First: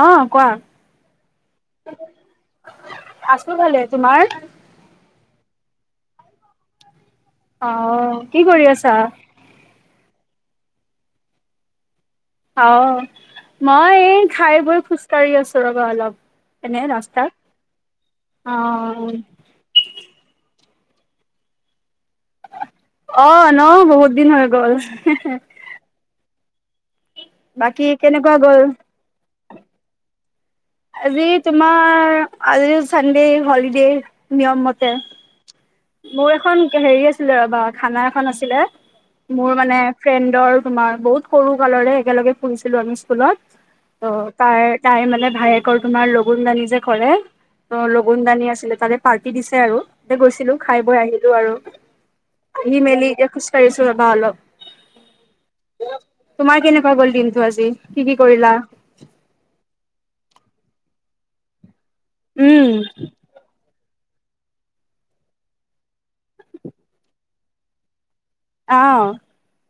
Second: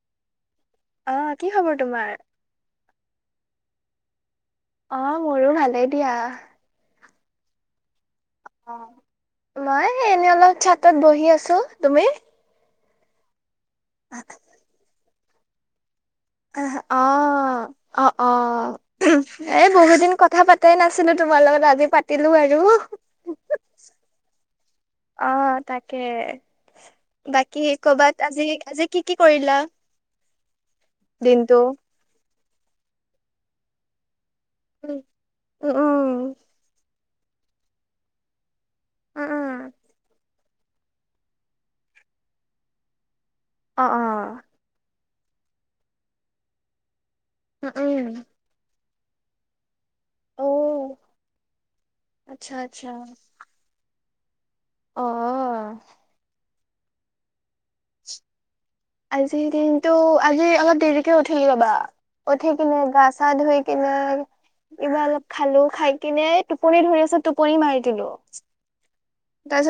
অ', কোৱা? অ', কি খবৰ তোমাৰ? মোৰ ভালে, তোমাৰ? অ', মোৰো ভালেই দিয়া। অ', কি কৰি আছা? নাই এনেই অলপ চাতত বহি আছো, তুমি? অ', মই এই খাই বৈ খোজকাঢ়ি আছো ৰবা অলপ। আহ এনে অ ৰাস্তাত অ অ এই বহুত দিন কথা পাত। তাই নাছিলো তোমাৰ লগত আজি পাত। অ', ন' বহুত দিন হৈ গ'ল। অ', তাকে। বাকী সেই কৰ'বাত কেনেকুৱা আজি গ'ল আজি কি কি কৰিলা? আজি দিনটো? তোমাৰ আজি চানডে হলিডেৰ নিয়ম মতে। উম, উম, উম, মোৰ এখন হেৰি আছিলে ৰবা খানা এখন আছিলে, উম, মোৰ উম, মানে ফ্ৰেণ্ডৰ। তোমাৰ বহুত সৰু কালৰে একেলগে ফুৰিছিলো আমি স্কুলত অ', ত' অ', তাই তাই মানে ভায়েকৰ তোমাৰ লগুন দানি যে কৰে উম, অ' লগুন উম। দানি আছিলে তাৰে পাৰ্টি দিছে আৰু এয়া গৈছিলো, খাই অ', বৈ আহিলো আৰু। আচ্ছা আহি আচ্ছা। মেলি এতিয়া খোজ কাঢ়িছো। [unintelligible] অ'। তোমাৰ কেনেকুৱা গল দিনটো আজি কি কি কৰিলা? আজিৰ দিনটো আজি অলপ দেৰিকে উঠিলো ৰবা উঠি উম কিনে গা চা ধুই কিনে কিবা অলপ খালো খাই কিনে টোপনি ধৰি আছে টোপনি মাৰি দিলো। অ'।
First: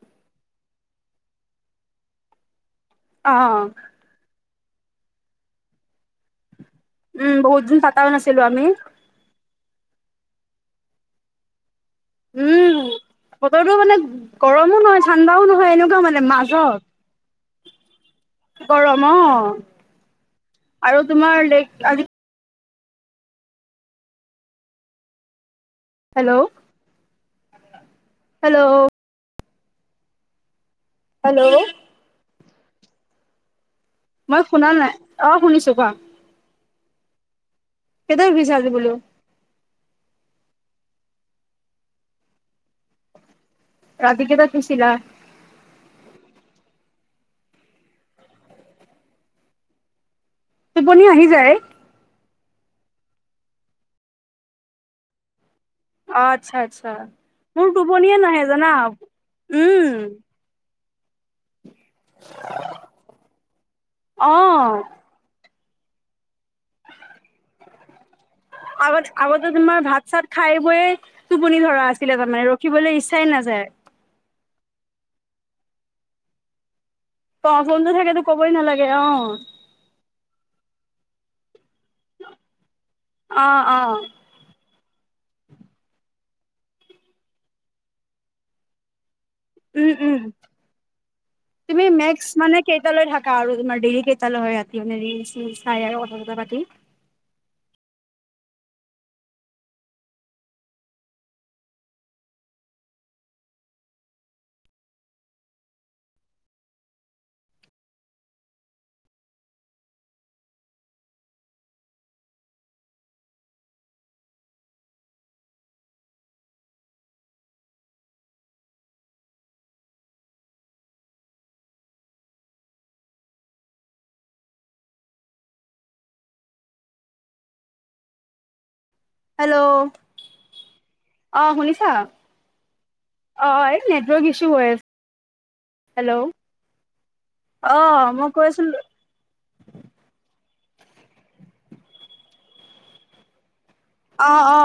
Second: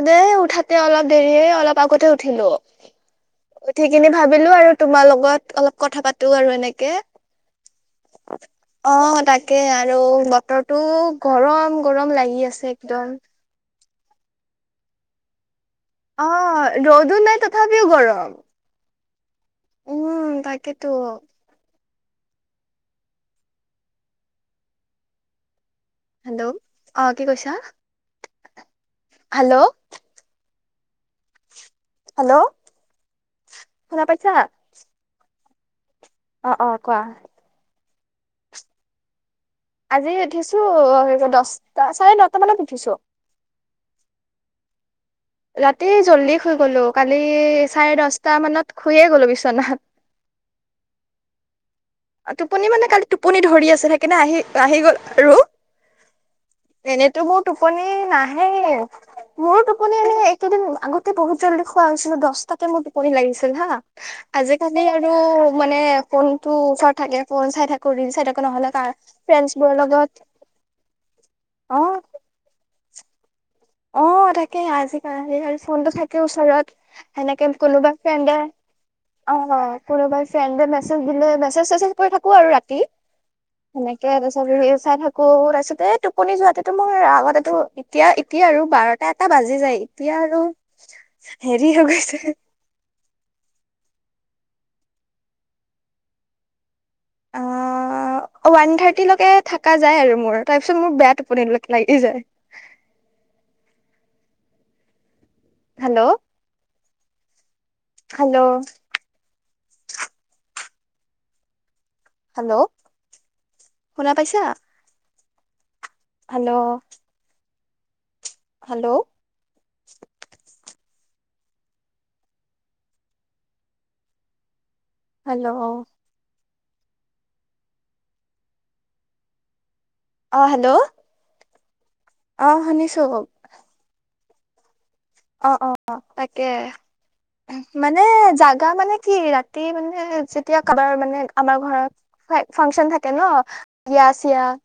দেই উঠাতে অলপ দেৰিয়ে অলপ আগতে উঠিলো অ'। সেইখিনি ভাবিলো আৰু তোমাৰ লগত অলপ কথা পাতো আৰু এনেকে। [inaudible] উম বহুত দিন পাতাও নাছিলো অ', আমি তাক। তাকে আৰু বতৰটো গৰম গৰম লাগি আছে উম একদম। বতৰটো মানে গৰমো নহয় ঠাণ্ডাও নহয় এনে। অ', ৰ'দো নাই তথাপিও গৰম। গৰম অ', উম তাকেতো আৰু তোমাৰ লাইক আজি। হেল্ল' অ কি কৈছা? হেল্ল'। হেল্ল'। হেল্ল'। হেল্ল'। শুনা পাইছা মই শুনা নাই অ', শুনিছোঁ কোৱা। অ', অ', কোৱা। কেইটাত উঠিচা আজি বুলু। আজি উঠিছো দচটা চাৰে নটা মানত উঠিছোঁ। ৰাতি কেইটাত শুইছিলা? ৰাতি জল্‌দি শুই গলো, কালি চাৰে দচটা মানত শুয়ে গলো বিছনাত। [inaudible] তুপনি আহি যায় টোপনি মানে কালি টোপনি ধৰি আছে সেইকাৰণনে আহি আহি গ'ল ৰ অ', আচ্ছা আচ্ছা এনেতো মোৰ টোপনি টোপনিয়ে নাহে নাহেই জানা মোৰো টোপনি উম এনে এইকেইদিন আগত ত বহুত জল্দি খোৱা হৈছিলো দশটাকে মোৰ টোপনিী লাগিছিল হা আজিকালি অ', আৰু মানে কোনটো ফ চাই থল চাই থাক নহ কাৰ আগত আগতে ফ্ৰ তোমাৰ ভাত লগত চাত খাই বৈয়ে টোপনি ধৰা অ', আছিলে তাৰমানে ৰখলৈ ইচ্ছাই নাযায় আৰু েই আজিিকাল আৰু ফোনটো থাকে ওচৰত সেনেকে অ', ফোনটো কোনোবাই থাকেতো ফ্ৰেণ্ডে ক'বই নালাগে অ কোনোবাই ফ্ৰেণ্ড মেছে দিনে মেছেজ চেছেজ কৰি থাকো আৰু ৰাতি অ', অ', সনেকে তাৰাপ চাই থাকো তাৰপিছতে এই টোপনি যোৱাতেো মোৰ আগতেো এতিয়া এতিয়া আৰু বাৰটা এটা বাজি যায় উম এতিয়া উম আৰু হেৰি তুমি হৈ গৈছে মেক্স মানে কেইটালৈ থাকা আৰু তোমাৰ ডেইলি কেই সাল হয় ৰাতিৰি চাই কথা কথা পাতি অ অ ওৱান থাৰ্টিলৈকে থাকা যায় আৰু মোৰ তাৰপিছত মোৰ বেয়া টোপন লাগি যায়। [unintelligible] হেল্ল' হেল্ল' হেল্ল' শুনা পাইছা? হেল্ল' হেল্ল' হেল্ল' হেল্ল' অ হেল্ল' অ শুনিছা অ হনীশো হ হ ৰোগ ইচু আছে অ অ হেল্ল' তাকে। অ মানে মই কৈ জাগা আছিলো মানে কি ৰাতি মানে এতিয়া কাৰোবাৰ মানে আমাৰ ঘৰত ফাংচন থাকে ন অ বিয়া-চিয়া অ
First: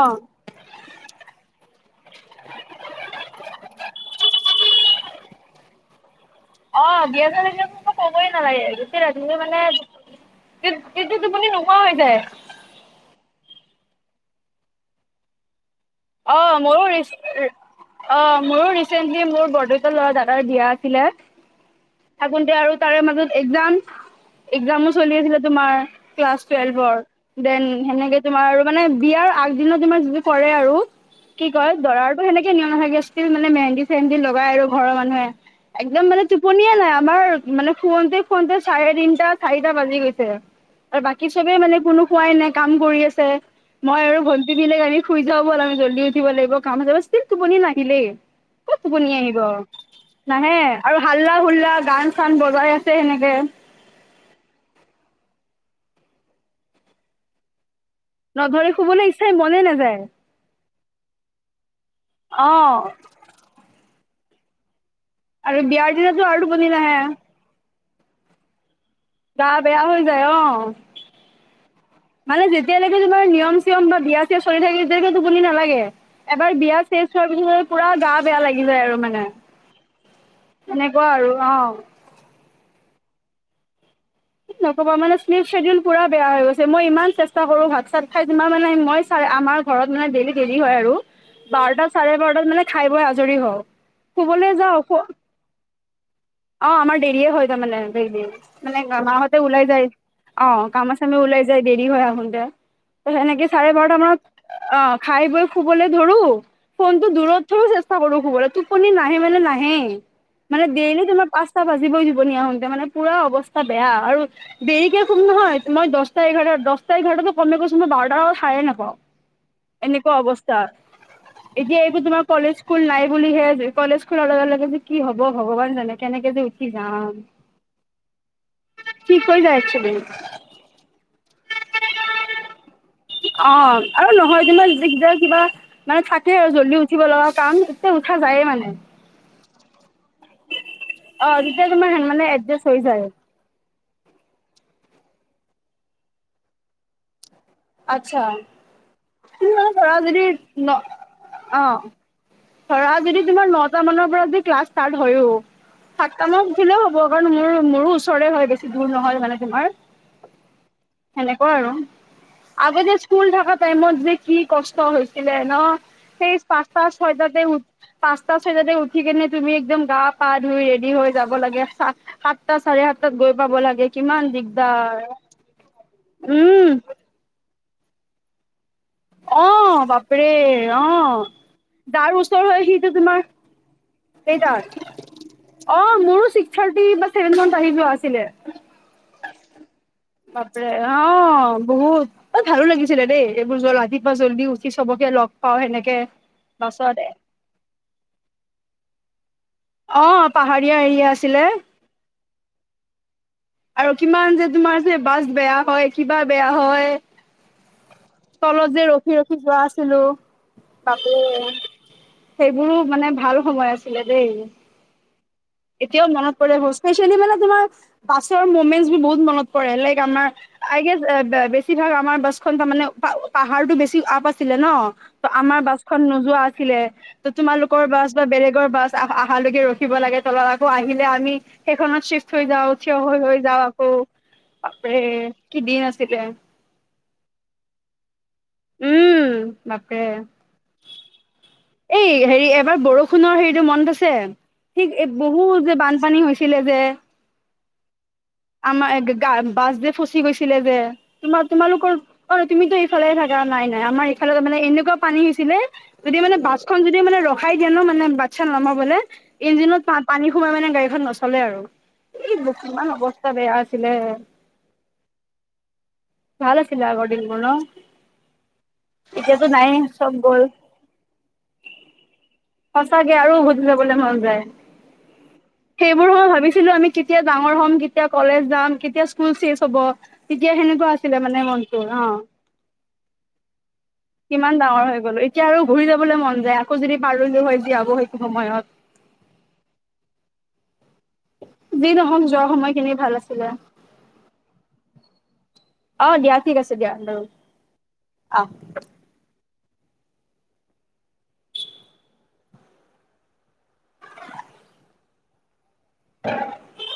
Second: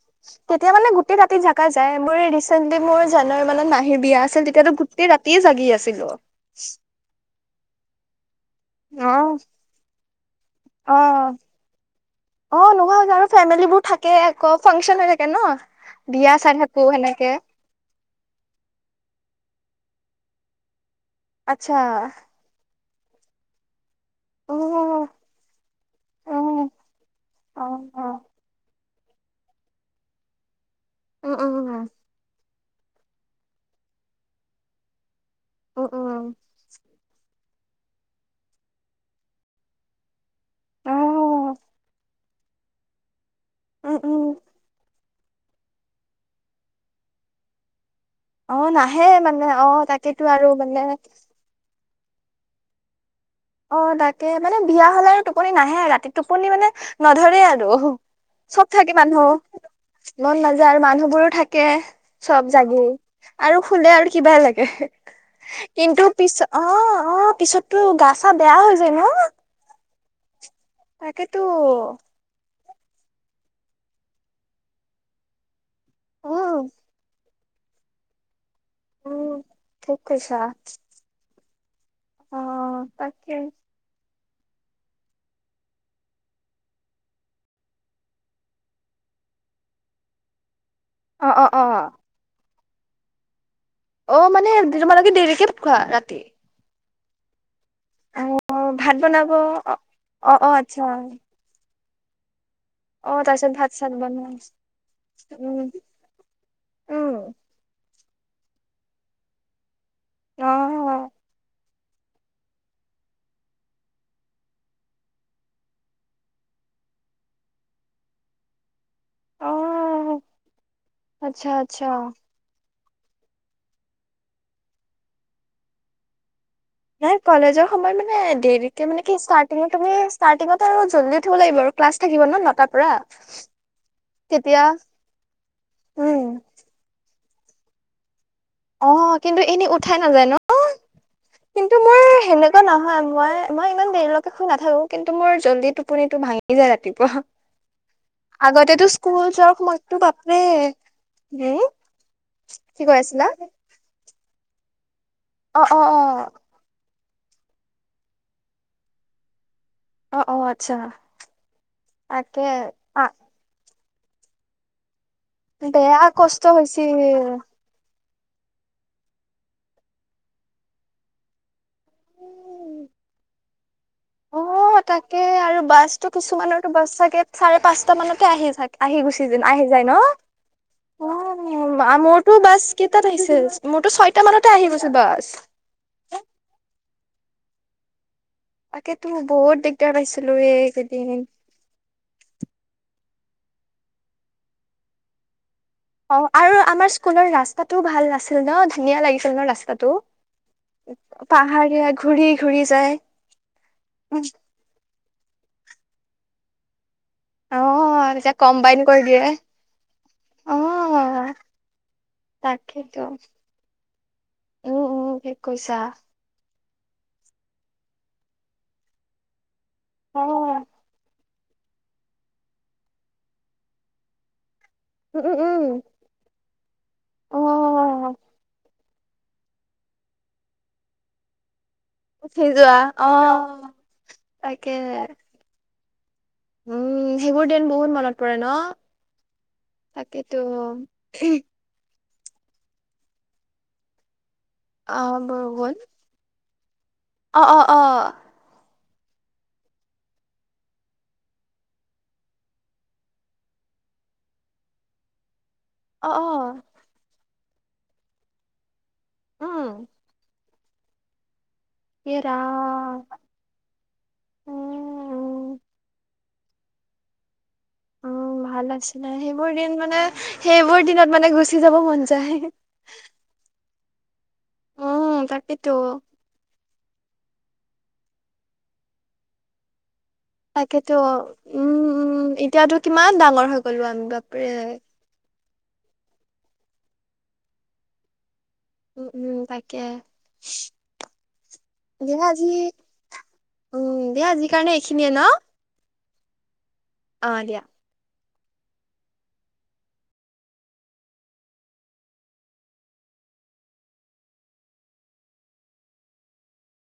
তেতিয়া মানে গোটেই ৰাতিত থকা যায়। মোৰ ৰিচেণ্টলি মোৰ জানুৱাৰী মানত মহী বিয়া আছিল, তেতিয়াতো গোটেই ৰাতিয়ে জাগি আছিলো। অ বিয়াো ক'বই নালাগে। গোটেই অ ৰাতি মানে অ এইটো টোপনি নোহোৱা হৈ যায়। অ নোহোৱা হৈ যায়। আৰু ফেমিলীবোৰ থাকে। আকৌ ফাংচন হৈ থাকে ন। বিয়া অ চাই থাকো মোৰো সেনেকে অ মোৰো ৰিচেণ্টলি মোৰ বৰদউত ল'ৰা দাদাৰ বিয়া আচ্ছা থাকোতে আৰু তাৰে মাজত একজাম উ একজামো চলি আছিলে তোমাৰ উ ক্লাছ টুৱেলভৰ। দেন অ অ সেনেকে তোমাৰ আৰু মানে বিয়াৰ আগদিনত তোমাৰ যিটো কৰে আৰু উম কি উম কয় উম দৰাৰতো সেনেকে নাথাকে। ষ্টিল মানে মেহেন্দি-চেহেন্দি লগাই আৰু ঘৰৰ মানুহে। উম একদম উম মানে টোপনিয় নাই। আমাৰ মানে সুনতে সুনতে চাৰে তিনটা চাৰিটা বাজি গৈছে। অ আৰু বাকী চবে মানে কোনো খোৱাই নাই কাম কৰি আছে উম মই আৰু উম ভণ্টী বিলাক আমি শুই যাওঁ বল, আমি জল্দি উঠিব লাগিব, কামত যাব ষ্টিৰ টোপনি নাহিলেই। অ কত নাহে টোপনি আহিব মানে অ তাকেতো আৰু নাহে মানে আৰু হাল্লা-হুল্লা গান-চান বজাই আছে। সেনেকে অ তাকে মানে বিয়া হলে আৰু টোপনি নাহে ৰাতি টোপনি মানে নধৰে আৰু চব নধৰি থাকে শুবলৈ মানুহ, ইচ্ছাই মনে নাযায় মন নাযায় যাৰ মানুহ বোৰো থাকে, চব অ জাগি আৰু সুলে আৰু কিবা লাগে আৰু বিয়াৰ কিন্তু দিনতো পিছ আৰু অ টোপনি নাহে অ পিছততো গা চা বেয়া হৈ যায় ন? গা বেয়া হৈ যায় অ। তকেটো, মানে যেতিয়ালৈকে তোমাৰ নিয়ম-চিয়ম বা বিয়া-চিয়া চলি থাকে, তেতিয়ালৈকে টোপনি নালাগে। এবাৰ উম বিয়া শে পিছত পুৰা গা বেয়া লাগি যায় আৰু মানে উম ঠিক কৈছা সেনেকুৱা আৰু অ। অ তাকে। নকবা মানে পুৰা বেয়া হৈ গৈছে মই ইমান চেষ্টা কৰো ভাত চাত খাই যিমান মানে মই চাই আমাৰ ঘৰত মানে ডেইলি দেৰি হয় আৰু অ অ অ বাৰটা চাৰে বাৰটাত মানে খাই বৈ আজৰি হওঁ। অ শুবলৈ মানে যাওঁ তোমালোকে দেৰিকে খোৱা? ৰা অ আমাৰ দেৰিয়ে হয় তাৰমানে ডেইলী, অ মানে ভাত বনাব মাহঁতে অ ওলাই যায় অ কামা চামা ওলাই যায়। দেৰি হয় আহোনতে ত অ সেনেকে তাৰপিছত চাৰে ভাত চাত বাৰটা মানত, বনোৱা অ খাই বৈ উম খুবলৈ ধৰো, ফোন টো দূৰত ধৰো চে কৰো সুবলে টোপনি নাহে মানে, নাহে মানে উম অ ডেইলী তোমাক পাঁচটা বাজিবই টোপনি আহোনতে মানে পুৰা অৱস্থা বেয়া আৰু দেৰিকৈ সুম নহয় মই দহটাই দস্তা, ইঘাৰতা টো কম কৈছ মই বাৰটাৰ আগতে সাৰে নেপাও। এনেকুৱা অ', অৱস্থা। আচ্ছা এতিয়া আচ্ছা। এইবোৰ তোমাৰ কলেজ স্কুল নাই বুলিহে, কলেজ খোলাৰ লগে লগে যে কি হব ভগৱান জানে, কেনেকে যে উঠ কলেজৰ সময়ত মানে দেৰিকে মানে কি ঠিক হৈ যায় ষ্টাৰ্টিং তুমি একচুৱেলি ষ্টাৰ্টিঙত আৰু জল্ডি উঠিব লাগিব। আৰু। ক্লাছ থাকিব ন নটাৰ পৰা অ আৰু নহয় তেতিয়া যেনোয়া [inaudible] কিবা মানে উম। থাকে আৰু য [unintelligible] জলদি উঠিব লগা কাম এতিয় উঠা যায়ে মানে। অ', কিন্তু এনেই উঠাই নাযায় ন অ' তেতিয়া কিন্তু তোমাৰ মোৰ মানে সেনেকুৱা এডজাষ্ট হৈ নহয় যায় মই মই ইমান দেৰিলৈকে শুই নাথাকো কিন্তু মোৰ জল্দি টোপনিটো ভাঙি যায় ৰাতিপুৱা। আচ্ছা আগতেতো স্কুল যাওক মইতো বাপৰে, হম আহ, কি কৈ আছিলা? নটা মানৰ পৰা যদি ক্লাছ ষ্টাৰ্ট হয়ও অ', অ', সাতটা অ', মানত উঠিলে হ'ব। মোৰ মোৰো ওচৰে হয় বেছি দূৰ নহয় মানে তোমাৰ। অ', অ', আচ্ছা সেনেুৱা আৰু তাকে। আগতে যে আ স্কুল থকা টাইমত যে কি কষ্ট হৈছিলে ন বেয়া সেই কষ্ট পাঁচতা হৈছিল। ছয়তাতে উঠ পাঁচটা চয়টাতে উঠি কেনে তুমি একদম গা পা ধুই ৰেডি হৈ যাব লাগে সাতটা চাৰে সাত াত গৈ পাব লাগে। কিমান অ দিগদাৰ তাকে আৰু বাছতটো উম কিছুমানৰো বাছ চাগে চাৰে পাঁচটা মানকে আহি থাগে আহি গুচি যে অ আহি যায় বাপৰে অ ন? যাৰ মোৰটো ওচৰ বাছ হয় সিটো কেইটাত তোমাৰ আহিছিল মোৰতো ছয়টা মানতে কেইটাত আহিছীল বাছ। অ মোৰো ছিক্স থাৰ্টি বা চেভেনত আহি যোৱা আছিলে। তাকেতো বহুত দিগদাৰ পাইছিলো বাপ এইকেইদিন অ বহুত অ ভালো লাগিছে ছিলে দেই এইবোৰ জলদি য জল্দি উঠি চবকে লগ পাও সেনেকে অ আৰু আমাৰ বাছত স্কুলৰ ৰাস্তাটোও ভাল নাছিল ন ধুনীয়া লাগিছিল ন ৰাস্তা। ৰাটো অ', পাহাৰীয়া এৰিয়া আছিলে পাহাৰীয়া ঘূৰি ঘূৰি যায়। আৰু কিমান যে তোমাৰ বাছ বেয়া হয় কিবা বেয়া হয় অ', তেতিয়া তলত কম্বাইন যে কৰি ৰখি দিয়ে। ৰখি যোৱা আছিলো বাপ অ', সেইবোৰো তাকেতো মানে ভাল সময় আছিলে দেই। উম, উম, ঠিক কৈছা এতিয়াও মনত পৰে স্পেচিয়েলি মানে তোমাৰ বাছৰ মমেণ্ট বহুত মনত বেলেগ আমাৰ অ', আই গেছ বেছিভাগ আমাৰ বাছখন তাৰানে পাহাৰতটো বেছি আপ আচিল ন উম, টো উম, আমাৰ উম, বাচখন নোযোৱা আছিল তোমালৰ বা অ'। বা বেলেগৰ বাছ অহালৈকে ৰখিব লাগে তলত আকৌ আহিলে আমি সেইখনত চিফট উঠি হৈ যোৱা যাও থিয় অ হৈ হৈ যাও আকৌ তাকে বাপৰে কি দিন আছিলে। উম সেইবোৰ দিন বহুত মনত, পৰে ন উম বাপৰে তাকেতো। এই হেৰি এবাৰ বৰষুণৰ হেৰিতটো মন আছে অ কি বহুত যে বানপানী হৈছে চিলে যে। অঁ অঁ, আমাৰা বাছ যে ফচি গৈছিলে যে তোমাৰ তোমালোকৰ অ তুমিতো এইফালে থাকা নাই ন নাই আমাৰ এইফালে মানে এনেকুৱা পানী হৈছিলে অ অ যদি মানে বাছখনন যদি মানে ৰখাই দিয়ে নো মানে বাচ্ছা নমাবলৈ উম ইঞ্জিনত প পানী সোমাই মানে গাড়ীখন নচলে আৰু সৰা ত বে আছিলে ভাল আছিলে আগদিন কো অ ভাল আছিলে সেইবোৰ দিন মানে চব গ'ল সেইবোৰ দিনত মানে গুচি যাব মন যায় সঁচাকে আৰু উভতি যাবলৈ মন যায় উ কাটিিতো ছিলো আমি কেতিয়া ডাঙৰ হ'ম কেতিয়া কলেজ যাম কেতিয়া স্কুল চেজ হ'ব তেতিয়া সেনেকুৱা তাকেতো আছিলে মানে উম মনটো অ উম এতিয়াতো কিমান ডাঙৰ হৈ গলো আমি বাপৰে কিমান ডাঙৰ হৈ গলো এতিয়া আৰু ঘূৰি যাবলৈ মন যায় আকৌ যদি পাৰলো হয় যীয়াব সেইটো সময়ত উম উম তাকে যি নহওক যোৱা দেহজি সময়খিনি ভাল আছিলে উম দেহজি কাৰণে এইখিনিয়ে ন আহ দিয়া ঠিক আছে দিয়া বাৰ অ দিয়া আহ [unintelligible]